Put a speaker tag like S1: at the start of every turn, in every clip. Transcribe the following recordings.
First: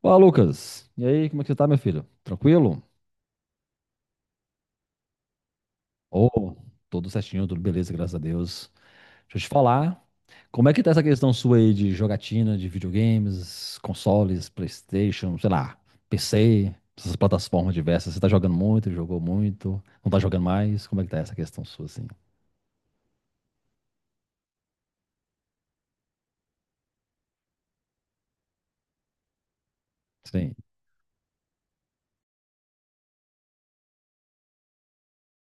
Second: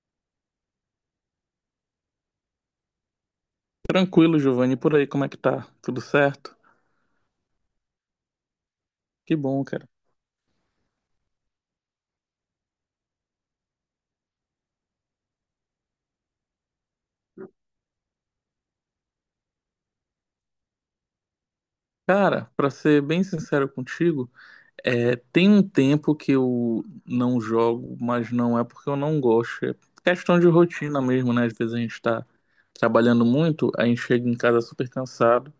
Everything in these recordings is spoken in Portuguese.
S1: Fala, Lucas. E aí, como é que você tá, meu filho? Tranquilo?
S2: Tranquilo, Giovanni. Por aí, como é que tá? Tudo
S1: Oh,
S2: certo?
S1: tudo certinho, tudo beleza, graças a Deus.
S2: Que
S1: Deixa eu te
S2: bom, cara.
S1: falar, como é que tá essa questão sua aí de jogatina, de videogames, consoles, PlayStation, sei lá, PC, essas plataformas diversas. Você tá jogando muito, jogou muito, não tá jogando mais? Como é que tá essa questão sua, assim?
S2: Cara, pra ser bem sincero contigo, tem um tempo que eu não jogo, mas não é porque eu não gosto. É questão de
S1: Sim,
S2: rotina mesmo, né? Às vezes a gente tá trabalhando muito, a gente chega em casa super cansado,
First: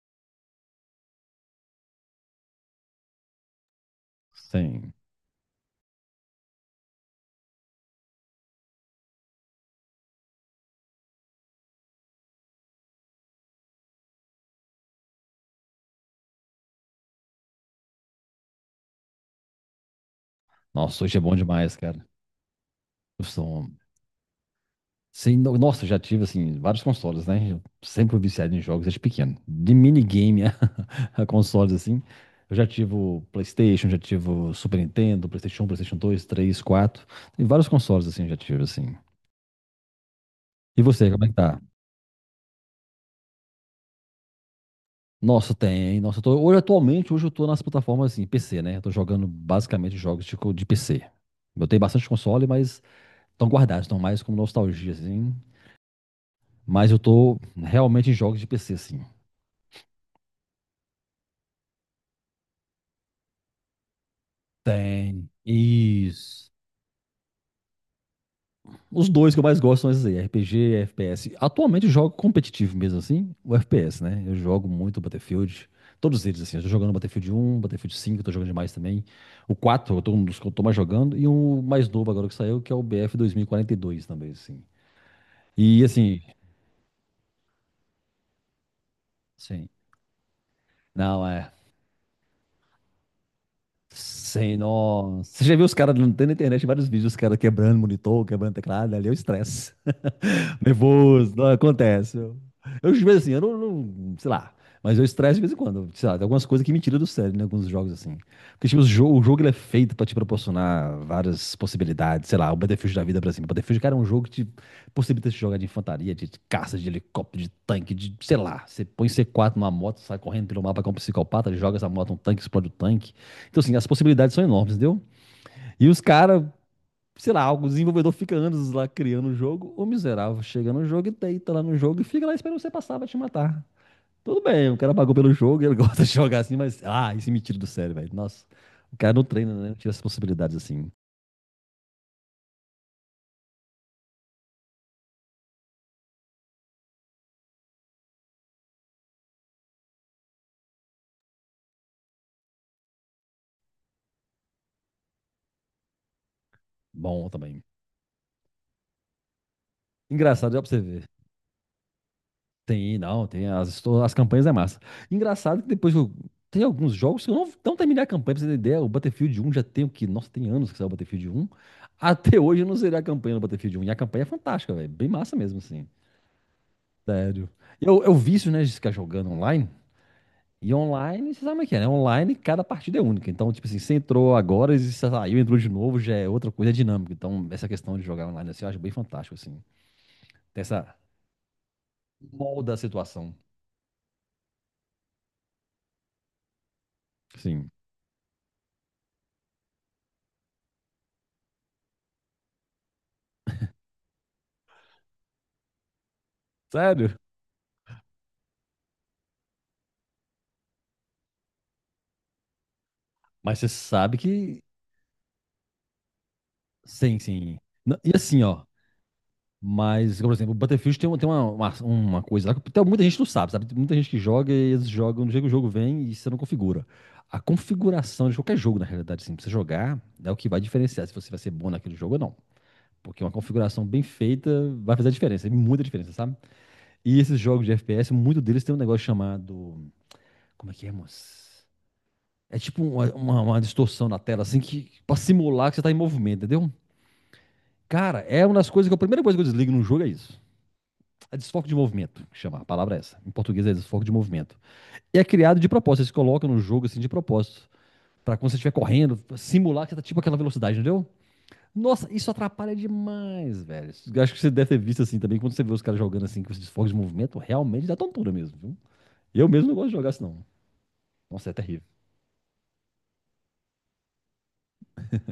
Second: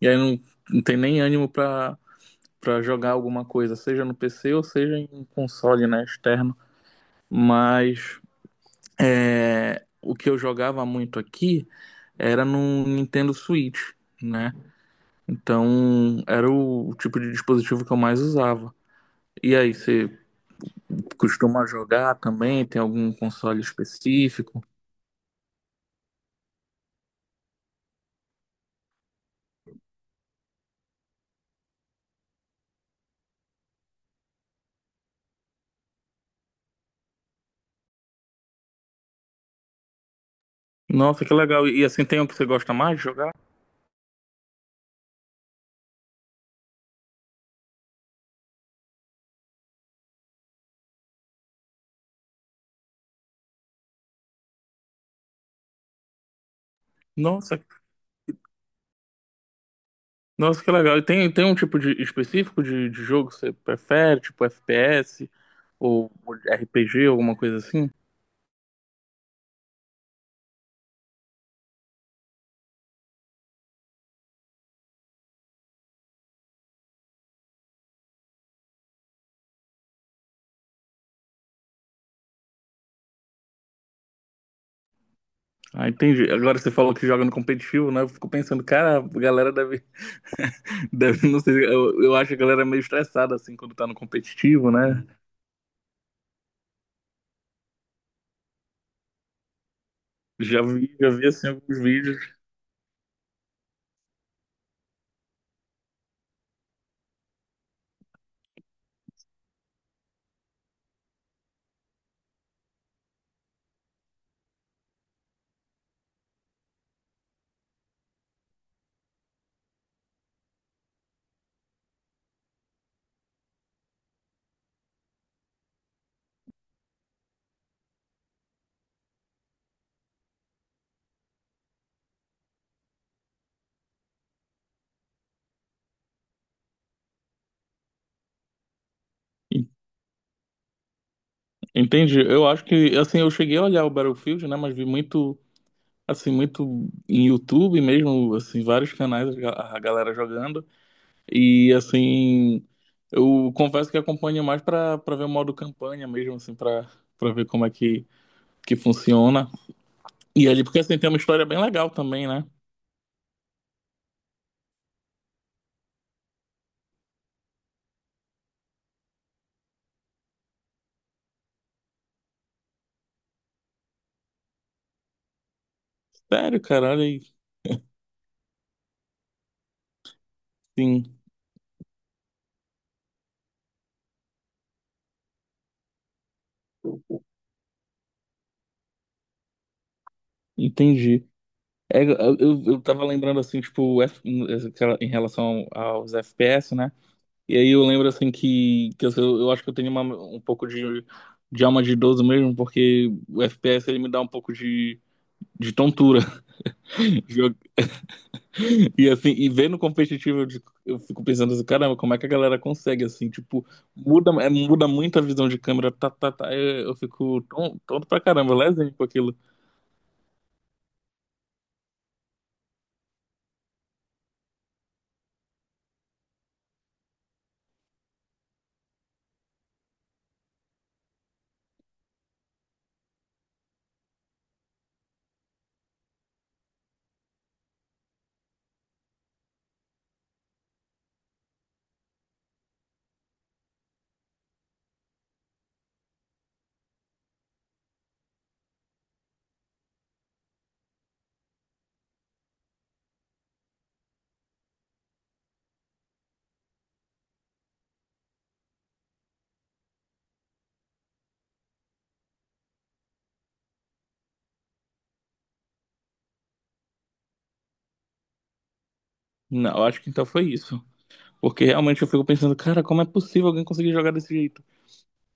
S2: e aí não, não tem nem ânimo pra jogar alguma coisa, seja no PC ou
S1: sim.
S2: seja em console, né, externo. Mas o que eu jogava muito aqui era no Nintendo Switch, né? Então era o tipo de dispositivo que eu mais usava. E aí, você
S1: Nossa, hoje é bom
S2: costuma
S1: demais, cara.
S2: jogar também? Tem algum
S1: Eu sou-
S2: console
S1: um
S2: específico?
S1: Sim, nossa, eu já tive assim vários consoles, né? Eu sempre fui viciado em jogos desde pequeno. De minigame a consoles assim. Eu já tive o PlayStation, já tive o Super Nintendo, PlayStation 1, PlayStation 2, 3, 4 Tem vários consoles assim, eu já tive assim. E você,
S2: Nossa,
S1: como é
S2: que
S1: que tá?
S2: legal. E assim, tem um que você gosta mais de jogar?
S1: Nossa, tem. Nossa, eu tô, hoje atualmente, hoje eu tô nas plataformas assim, PC, né? Eu tô jogando basicamente jogos de, de PC. Eu tenho bastante console, mas estão guardados, estão mais como nostalgia assim. Mas eu tô
S2: Nossa,
S1: realmente em jogos de PC assim.
S2: nossa, que legal. E tem um tipo de específico de jogo que você prefere, tipo FPS
S1: Tem.
S2: ou
S1: Isso.
S2: RPG, alguma coisa assim?
S1: Os dois que eu mais gosto são esses aí, RPG e FPS. Atualmente eu jogo competitivo mesmo assim, o FPS, né? Eu jogo muito Battlefield, todos eles assim. Eu tô jogando Battlefield 1, Battlefield 5, eu tô jogando demais também. O 4, eu tô um dos que eu tô mais jogando. E o mais novo agora que saiu, que é o BF 2042 também, assim.
S2: Ah,
S1: E assim,
S2: entendi. Agora você falou que joga no competitivo, né? Eu fico pensando, cara, a galera
S1: sim.
S2: deve deve,
S1: Não,
S2: não
S1: é.
S2: sei, eu acho que a galera é meio estressada, assim, quando tá no
S1: Sem
S2: competitivo, né?
S1: nossa. Você já viu os caras, não tem na internet vários vídeos, os caras quebrando monitor, quebrando teclado, ali é o estresse.
S2: Já vi,
S1: Nervoso,
S2: assim,
S1: não,
S2: alguns
S1: acontece.
S2: vídeos.
S1: Eu, de vez assim, eu sei lá, mas eu estresse de vez em quando, sei lá, tem algumas coisas que me tiram do sério, né, alguns jogos assim. Porque, tipo, o jogo ele é feito pra te proporcionar várias possibilidades, sei lá, o Battlefield da vida, por exemplo. O Battlefield, cara, é um jogo que te possibilita se jogar de infantaria, de caça, de helicóptero, de tanque, de, sei lá. Você põe C4 numa moto, sai correndo pelo mapa como um psicopata, joga essa moto, um tanque, explode o tanque. Então, assim, as possibilidades são enormes, entendeu? E os caras, sei lá, o desenvolvedor fica anos lá criando o jogo, o miserável chega no jogo e deita lá no jogo e fica lá esperando você passar pra te matar. Tudo bem, o cara pagou pelo jogo, ele gosta de jogar assim, mas, ah, isso me tira do sério, velho. Nossa, o cara não treina, né? Não tira as possibilidades assim.
S2: Entendi. Eu acho que, assim, eu cheguei a olhar o Battlefield, né? Mas vi muito, assim, muito em YouTube mesmo, assim, vários canais, a galera jogando. E, assim, eu confesso que acompanho mais pra ver o modo campanha mesmo, assim, pra
S1: Bom
S2: ver como
S1: também.
S2: é que funciona. E
S1: Engraçado,
S2: ali,
S1: já pra
S2: porque,
S1: você
S2: assim, tem
S1: ver.
S2: uma história bem legal também, né?
S1: Tem, não, tem. As campanhas é massa. Engraçado que depois eu, tem alguns jogos que eu não terminei a campanha, pra você ter ideia. O Battlefield 1 já tem o que? Nossa, tem anos que saiu o Battlefield 1. Até hoje eu não zerei a campanha do Battlefield 1. E a campanha é fantástica, velho. Bem massa mesmo, assim.
S2: Sério, cara, olha aí.
S1: Sério. Eu vício, né, de ficar jogando online. E
S2: Sim,
S1: online, você sabe como é que é, né? Online, cada partida é única. Então, tipo assim, você entrou agora, e você saiu, entrou de novo, já é outra coisa, é dinâmico. Então, essa questão de jogar online, assim, eu acho bem fantástico, assim. Tem essa
S2: entendi. É, eu, eu
S1: molda
S2: eu
S1: a
S2: tava lembrando
S1: situação.
S2: assim, tipo, em relação aos FPS, né? E aí
S1: Sim.
S2: eu lembro assim eu acho que eu tenho um pouco de alma de idoso mesmo, porque o FPS ele me dá um pouco de tontura.
S1: Sério?
S2: Jo- E assim, e vendo competitivo, eu fico pensando assim, caramba, como é que a galera consegue assim,
S1: Mas
S2: tipo,
S1: você sabe que.
S2: muda muito a visão de câmera, eu
S1: Sim,
S2: fico
S1: sim.
S2: tonto
S1: E
S2: pra
S1: assim,
S2: caramba,
S1: ó.
S2: lesinho com aquilo.
S1: Mas, por exemplo, o Battlefield tem, tem uma coisa lá que até muita gente não sabe, sabe? Tem muita gente que joga e eles jogam, do jeito que o jogo vem e você não configura. A configuração de qualquer jogo, na realidade, assim, pra você jogar, é o que vai diferenciar se você vai ser bom naquele jogo ou não. Porque uma configuração bem feita vai fazer a diferença, e muita diferença, sabe? E esses jogos de FPS, muito deles tem um negócio chamado. Como é que é, moço? É tipo uma distorção na tela, assim, que, pra simular que você tá em movimento, entendeu? Cara, é uma das coisas que a primeira coisa que eu desligo num jogo é isso. É desfoque de movimento, que chama. A palavra é essa. Em português é desfoque de movimento. E é criado de propósito. Eles colocam no jogo assim de propósito. Pra quando você estiver correndo, simular que você tá tipo aquela velocidade, entendeu? Nossa, isso atrapalha demais, velho. Eu acho que você deve ter visto assim também. Quando você vê os caras jogando assim com esses desfoques de movimento, realmente dá tontura mesmo, viu? Eu
S2: Não,
S1: mesmo não
S2: eu
S1: gosto de
S2: acho que
S1: jogar
S2: então
S1: assim, não.
S2: foi isso.
S1: Nossa, é
S2: Porque
S1: terrível.
S2: realmente eu fico pensando, cara, como é possível alguém conseguir jogar desse jeito?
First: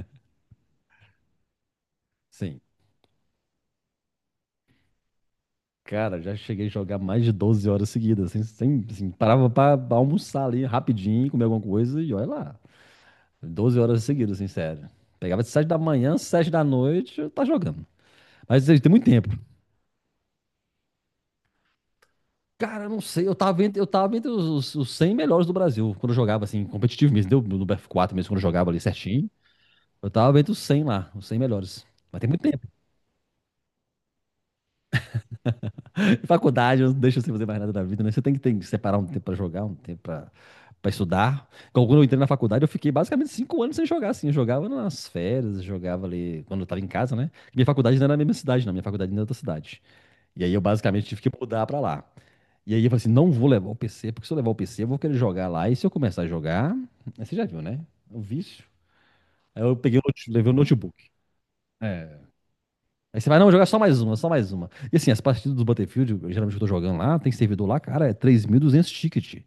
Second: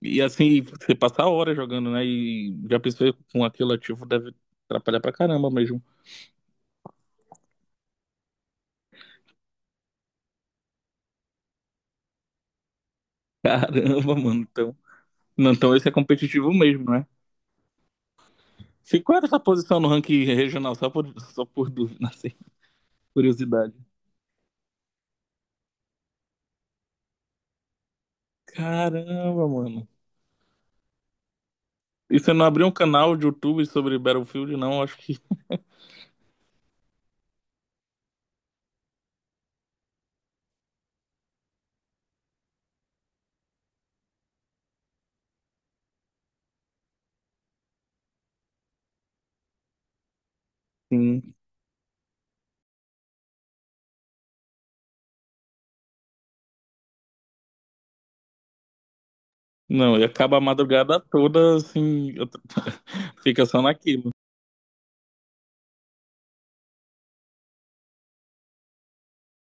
S2: E assim, você passar horas jogando, né? E
S1: Sim.
S2: já pensei com aquilo ativo deve atrapalhar pra caramba mesmo.
S1: Cara, já cheguei a jogar mais de 12 horas seguidas, sem, sem assim, parava pra almoçar ali rapidinho, comer alguma coisa e olha lá. 12 horas
S2: Caramba,
S1: seguidas,
S2: mano.
S1: assim,
S2: Então,
S1: sério. Pegava de
S2: não,
S1: 7
S2: então
S1: da
S2: esse é
S1: manhã, 7
S2: competitivo
S1: da
S2: mesmo, né?
S1: noite, eu tá jogando. Mas assim, tem
S2: Se
S1: muito
S2: qual era
S1: tempo.
S2: essa posição no ranking regional? Só só por dúvida, assim,
S1: Cara, eu não sei, eu tava
S2: curiosidade.
S1: entre, eu tava entre os 100 melhores do Brasil, quando eu jogava, assim, competitivo mesmo, deu no BF 4 mesmo, quando eu jogava ali certinho.
S2: Caramba, mano.
S1: Eu tava entre os 100 lá, os 100 melhores.
S2: E
S1: Mas tem
S2: você
S1: muito
S2: não abriu
S1: tempo.
S2: um canal de YouTube sobre Battlefield, não? Acho que
S1: Faculdade, eu não deixo você fazer mais nada da vida, né? Você tem que separar um tempo pra jogar, um tempo pra, pra estudar. Então, quando eu entrei na faculdade, eu fiquei basicamente 5 anos sem jogar, assim. Eu jogava nas férias, jogava ali quando eu tava em casa, né? Minha faculdade não era na mesma cidade, não. Minha faculdade era em outra cidade. E aí eu basicamente tive que
S2: sim.
S1: mudar pra lá. E aí eu falei assim, não vou levar o PC, porque se eu levar o PC, eu vou querer jogar lá. E se eu começar a jogar, aí você já viu, né? O vício. Aí eu
S2: Não,
S1: peguei,
S2: e acaba a
S1: levei o notebook.
S2: madrugada toda, assim,
S1: É. Aí você vai,
S2: fica
S1: não, vou
S2: só
S1: jogar só mais
S2: naquilo.
S1: uma, só mais uma. E assim, as partidas do Battlefield, geralmente eu tô jogando lá, tem servidor lá, cara, é 3.200 ticket.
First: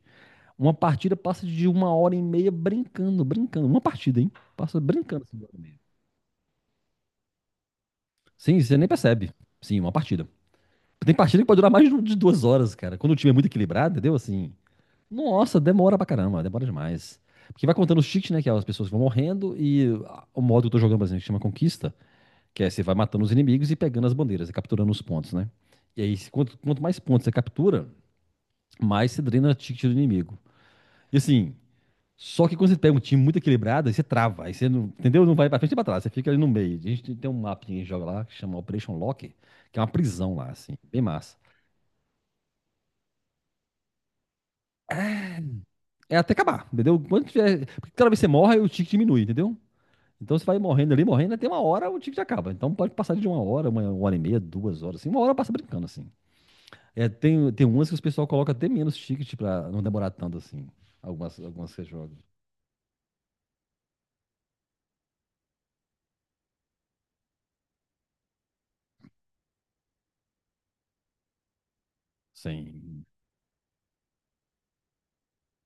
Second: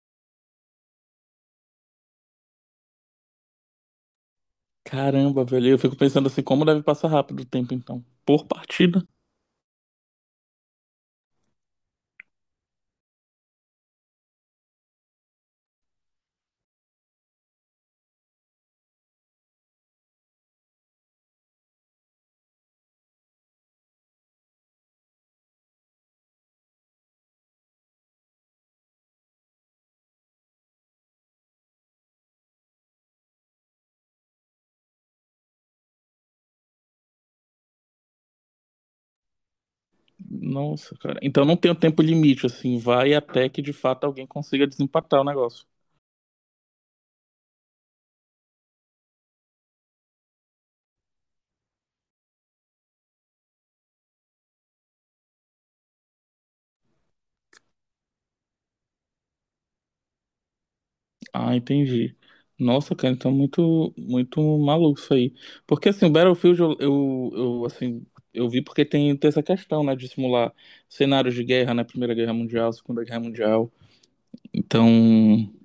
S1: Uma partida passa de uma hora e meia brincando, brincando. Uma partida, hein? Passa brincando assim, uma
S2: Caramba,
S1: hora e
S2: velho. Eu
S1: meia.
S2: fico pensando assim, como deve passar rápido o tempo, então. Por
S1: Sim, você nem
S2: partida?
S1: percebe. Sim, uma partida. Tem partida que pode durar mais de 2 horas, cara. Quando o time é muito equilibrado, entendeu? Assim, nossa, demora pra caramba, demora demais. Porque vai contando os cheats, né? Que é as pessoas que vão morrendo e ah, o modo que eu tô jogando, por exemplo, que chama Conquista, que é você vai matando os inimigos e pegando as bandeiras, e capturando os pontos, né? E aí, quanto, quanto mais pontos você captura, mais você drena cheat do inimigo. E assim, só que quando você pega um time muito equilibrado, aí você trava, aí você não, entendeu? Não vai pra frente e pra trás, você fica ali no meio. A gente tem um mapa que a gente joga lá, que chama Operation Lock, que é uma prisão lá, assim,
S2: Nossa,
S1: bem
S2: cara.
S1: massa.
S2: Então não tem o tempo limite, assim. Vai até que de fato alguém consiga desempatar o negócio.
S1: É até acabar, entendeu? Quando tiver. Porque cada vez que você morre, o tick diminui, entendeu? Então você vai morrendo ali, morrendo, até uma hora o ticket acaba. Então pode passar de uma hora e meia, duas horas, assim. Uma hora passa brincando, assim. É, tem, tem umas que os pessoal coloca até menos ticket pra não demorar tanto, assim. Algumas,
S2: Ah,
S1: algumas que
S2: entendi.
S1: jogam.
S2: Nossa, cara, então muito, muito maluco isso aí. Porque assim, o Battlefield assim, eu vi porque tem essa questão, né, de simular cenários de guerra, né? Primeira Guerra Mundial, Segunda
S1: Sim.
S2: Guerra Mundial. Então,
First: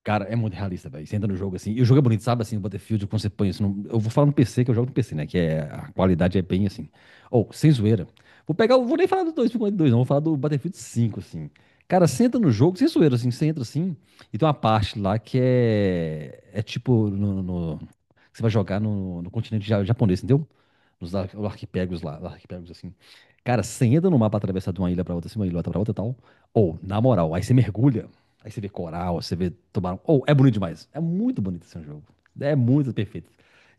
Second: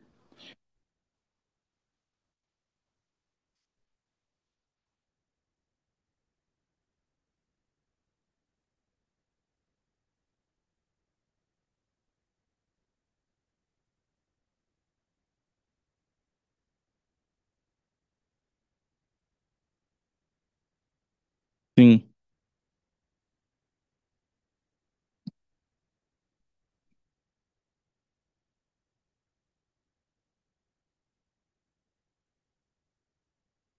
S1: Cara, é muito realista, velho. Você entra no jogo assim. E o jogo é bonito, sabe? Assim, o Battlefield, quando você põe isso. Eu vou falar no PC, que eu jogo no PC, né? Que é... a qualidade é bem assim. Ou, sem zoeira. Vou pegar. Vou nem falar do 2042, não. Vou falar do Battlefield 5, assim. Cara, você entra no jogo, sem zoeira, assim. Você entra assim. E tem uma parte lá que é. É tipo. Você vai jogar no continente japonês, entendeu? Nos arquipélagos
S2: sim.
S1: lá. Arquipélagos assim. Cara, você entra no mapa atravessar de uma ilha pra outra, assim, uma ilha pra outra e tal. Ou, na moral, aí você mergulha. Aí você vê coral, você vê tubarão. Oh, é bonito demais. É muito bonito esse jogo. É muito perfeito.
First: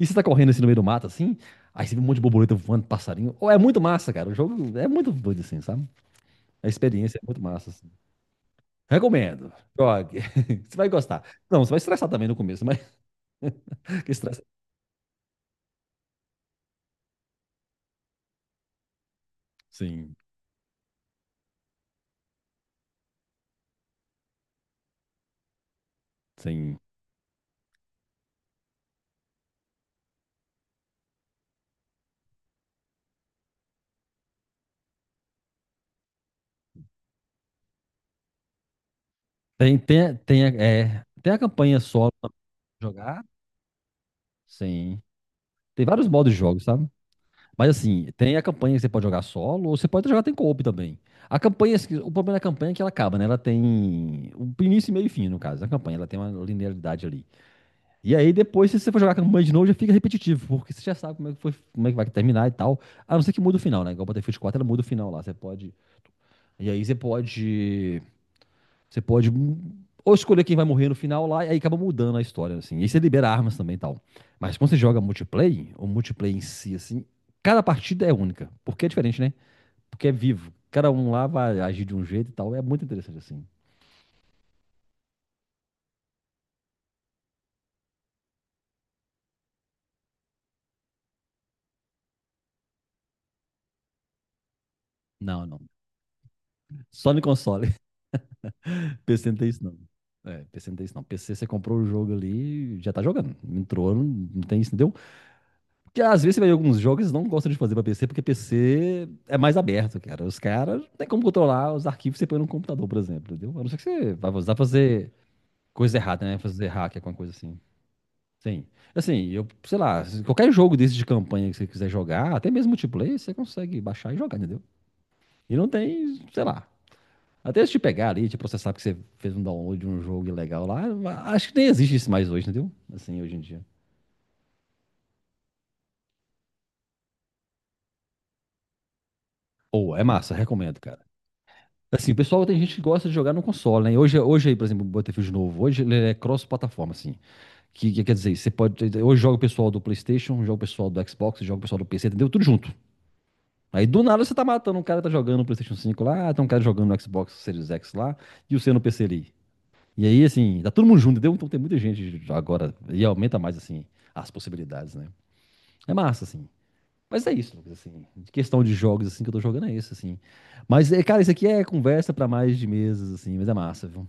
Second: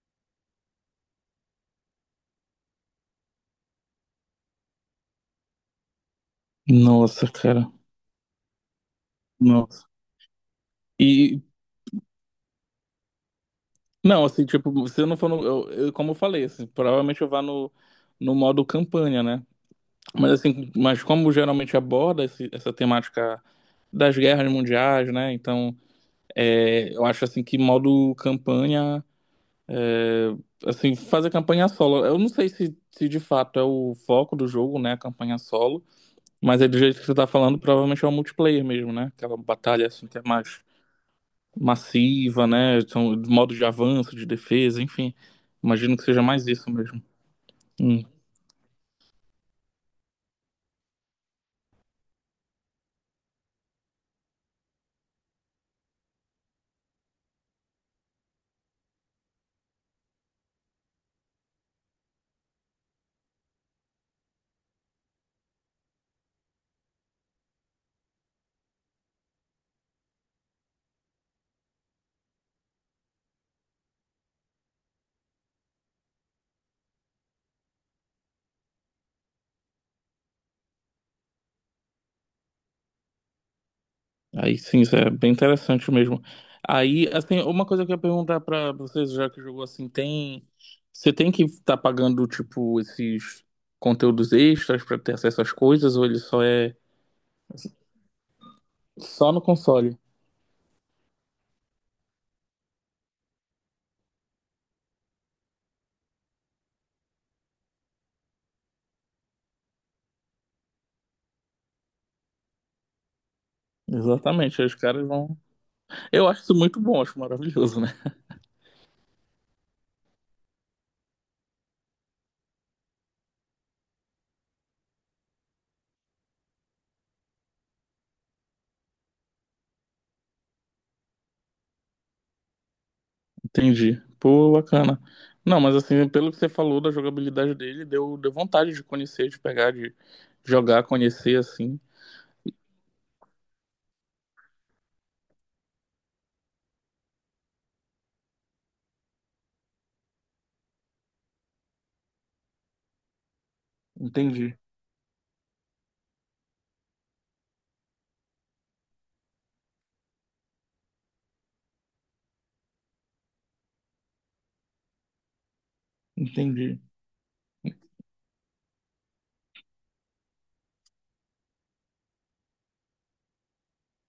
S1: E você tá correndo assim no meio do mato, assim, aí você vê um monte de borboleta voando, passarinho. Oh, é muito massa, cara. O jogo é muito doido, assim, sabe? A experiência é
S2: Nossa,
S1: muito massa,
S2: cara.
S1: assim. Recomendo.
S2: Nossa.
S1: Jogue. Você vai gostar.
S2: E
S1: Não, você vai estressar também no começo, mas que
S2: Não,
S1: estressa.
S2: assim, tipo, se eu não for no. Como eu falei, assim, provavelmente eu vá no modo campanha, né?
S1: Sim,
S2: Mas assim, mas como geralmente aborda essa temática das guerras mundiais, né? Então,
S1: sim.
S2: é, eu acho assim que modo campanha. É, assim, fazer campanha solo. Eu não sei se de fato é o foco do jogo, né? A campanha solo. Mas é do jeito que você tá falando, provavelmente é o multiplayer mesmo, né? Aquela
S1: Tem,
S2: batalha assim
S1: tem,
S2: que é
S1: tem,
S2: mais
S1: é, tem a campanha solo pra
S2: massiva, né? São
S1: jogar.
S2: modo de avanço, de defesa,
S1: Sim.
S2: enfim.
S1: Tem
S2: Imagino que
S1: vários
S2: seja
S1: modos de
S2: mais
S1: jogo,
S2: isso
S1: sabe?
S2: mesmo.
S1: Mas
S2: Hum,
S1: assim, tem a campanha que você pode jogar solo, ou você pode jogar tem co-op também. A campanha, assim, o problema da campanha é que ela acaba, né? Ela tem um início, meio e fim, no caso. A campanha, ela tem uma linearidade ali. E aí depois, se você for jogar a campanha de novo, já fica repetitivo, porque você já sabe como é que foi, como é que vai terminar e tal. A não ser que muda o final, né? Igual o Battlefield 4, ela muda o final lá. Você pode. E aí você pode ou escolher quem vai morrer no final lá, e aí acaba mudando a história, assim. E aí você libera armas também e tal. Mas quando você joga multiplayer, o multiplayer em si, assim, cada partida é única. Porque é diferente, né? Porque é vivo. Cada um lá vai agir de um jeito e tal. É muito interessante, assim.
S2: Aí sim, isso é bem interessante mesmo. Aí, assim, uma coisa que eu ia perguntar pra vocês, já que jogou assim, tem. Você tem que estar pagando, tipo, esses conteúdos extras pra ter acesso
S1: Não,
S2: às
S1: não.
S2: coisas, ou ele só é
S1: Só no console. PC
S2: só
S1: não
S2: no
S1: tem isso, não.
S2: console?
S1: É, PC não tem isso, não. PC você comprou o jogo ali, já tá jogando. Entrou, não, não tem isso, não deu. Porque às vezes você vê alguns jogos que eles não gostam de fazer pra PC, porque PC é mais aberto, cara. Os caras não tem como controlar os arquivos que você põe no computador, por exemplo, entendeu? A não ser que você vai usar
S2: Exatamente,
S1: pra
S2: aí os caras
S1: fazer
S2: vão.
S1: coisa errada,
S2: Eu
S1: né?
S2: acho isso
S1: Fazer
S2: muito
S1: hack,
S2: bom,
S1: alguma
S2: acho
S1: coisa assim.
S2: maravilhoso, né?
S1: Sim. Assim, eu, sei lá, se qualquer jogo desse de campanha que você quiser jogar, até mesmo multiplayer, você consegue baixar e jogar, entendeu? E não tem, sei lá. Até se te pegar ali, te processar porque você fez um download de um jogo ilegal lá, acho que nem existe isso mais hoje, entendeu? Assim, hoje em dia.
S2: Entendi. Pô, bacana. Não, mas assim, pelo que você falou da jogabilidade dele, deu vontade de conhecer, de pegar, de
S1: Ou, é massa, recomendo,
S2: jogar,
S1: cara.
S2: conhecer, assim.
S1: Assim, o pessoal tem gente que gosta de jogar no console, né? Hoje, hoje aí, por exemplo, o Battlefield novo, hoje ele é cross-plataforma, assim. Que quer dizer, você pode. Hoje joga o pessoal do PlayStation, joga o pessoal do Xbox, joga o pessoal do PC, entendeu? Tudo junto. Aí do nada você tá
S2: Entendi,
S1: matando, um cara tá jogando no PlayStation 5 lá, tem um cara jogando no Xbox Series X lá, e o seu no PC ali. E aí, assim, tá todo mundo junto, entendeu? Então tem muita gente agora, e aumenta mais, assim, as possibilidades, né? É massa, assim.
S2: entendi.
S1: Mas é isso, Lucas, assim, de questão de jogos, assim, que eu tô jogando é isso, assim. Mas, é, cara, isso aqui é conversa pra mais de meses, assim, mas é massa, viu?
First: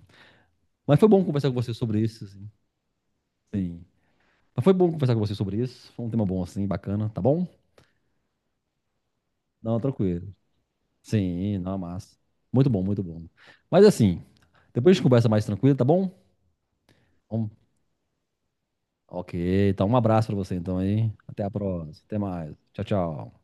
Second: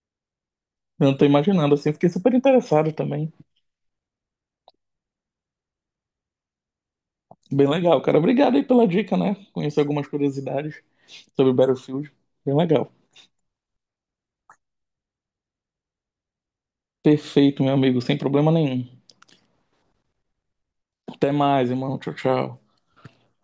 S1: Mas foi
S2: Não tô
S1: bom conversar com
S2: imaginando,
S1: você
S2: assim,
S1: sobre
S2: fiquei
S1: isso,
S2: super
S1: assim.
S2: interessado também.
S1: Sim. Mas foi bom conversar com você sobre isso, foi um tema bom, assim, bacana, tá bom?
S2: Bem legal, cara. Obrigado aí pela dica, né? Conheci
S1: Não,
S2: algumas
S1: tranquilo.
S2: curiosidades sobre
S1: Sim, não, é
S2: Battlefield.
S1: massa.
S2: Bem
S1: Muito bom,
S2: legal.
S1: muito bom. Mas, assim, depois a gente conversa mais tranquilo, tá bom? Vamos-
S2: Perfeito, meu amigo, sem problema nenhum.
S1: Ok, então um abraço pra você, então, aí.
S2: Até
S1: Até a
S2: mais, irmão.
S1: próxima,
S2: Tchau,
S1: até mais.
S2: tchau.
S1: Tchau, tchau.